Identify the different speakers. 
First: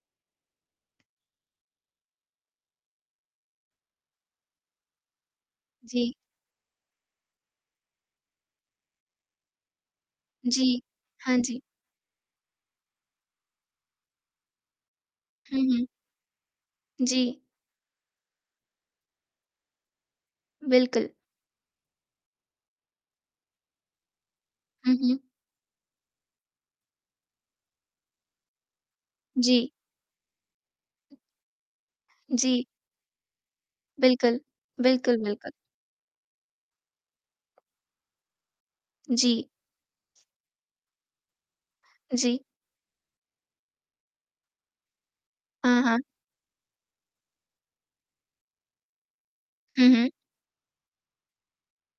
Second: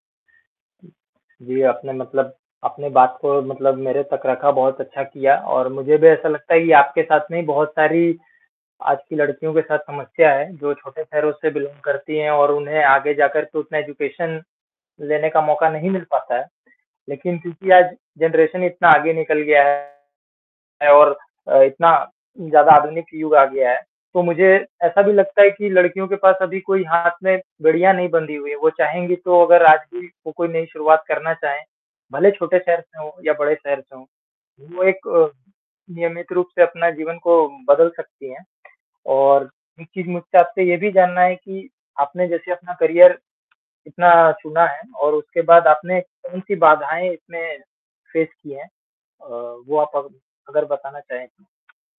Speaker 1: जी, आपने मतलब अपने बात को मतलब मेरे तक रखा, बहुत अच्छा किया। और मुझे भी
Speaker 2: जी।
Speaker 1: ऐसा लगता है कि आपके साथ में बहुत सारी आज की लड़कियों के साथ समस्या है, जो
Speaker 2: जी,
Speaker 1: छोटे शहरों
Speaker 2: हाँ
Speaker 1: से
Speaker 2: जी।
Speaker 1: बिलोंग करती है और उन्हें आगे जाकर तो उतना एजुकेशन लेने का
Speaker 2: हुँ,
Speaker 1: मौका
Speaker 2: हुँ।
Speaker 1: नहीं मिल पाता है। लेकिन
Speaker 2: जी।
Speaker 1: क्योंकि आज जनरेशन इतना आगे निकल गया है
Speaker 2: बिल्कुल।
Speaker 1: और अ, इतना ज़्यादा आधुनिक युग आ गया है, तो मुझे
Speaker 2: हुँ,
Speaker 1: ऐसा भी
Speaker 2: हुँ।
Speaker 1: लगता है कि लड़कियों के पास अभी कोई हाथ में बेड़िया नहीं बंधी हुई है, वो चाहेंगी तो अगर
Speaker 2: जी।
Speaker 1: आज भी वो कोई नई शुरुआत करना चाहे, भले छोटे
Speaker 2: जी।
Speaker 1: शहर से हो या बड़े शहर से हो,
Speaker 2: बिल्कुल,
Speaker 1: वो एक
Speaker 2: बिल्कुल,
Speaker 1: अ,
Speaker 2: बिल्कुल।
Speaker 1: नियमित रूप से अपना जीवन को बदल सकती है।
Speaker 2: जी।
Speaker 1: और एक चीज़ मुझसे आपसे ये भी जानना है कि आपने
Speaker 2: जी।
Speaker 1: जैसे अपना करियर इतना चुना है और उसके बाद
Speaker 2: हाँ,
Speaker 1: आपने
Speaker 2: हाँ।
Speaker 1: कौन सी बाधाएँ इसमें फेस की है? अ, वो
Speaker 2: हुँ,
Speaker 1: आप अग
Speaker 2: हुँ।
Speaker 1: अगर बताना चाहे तो?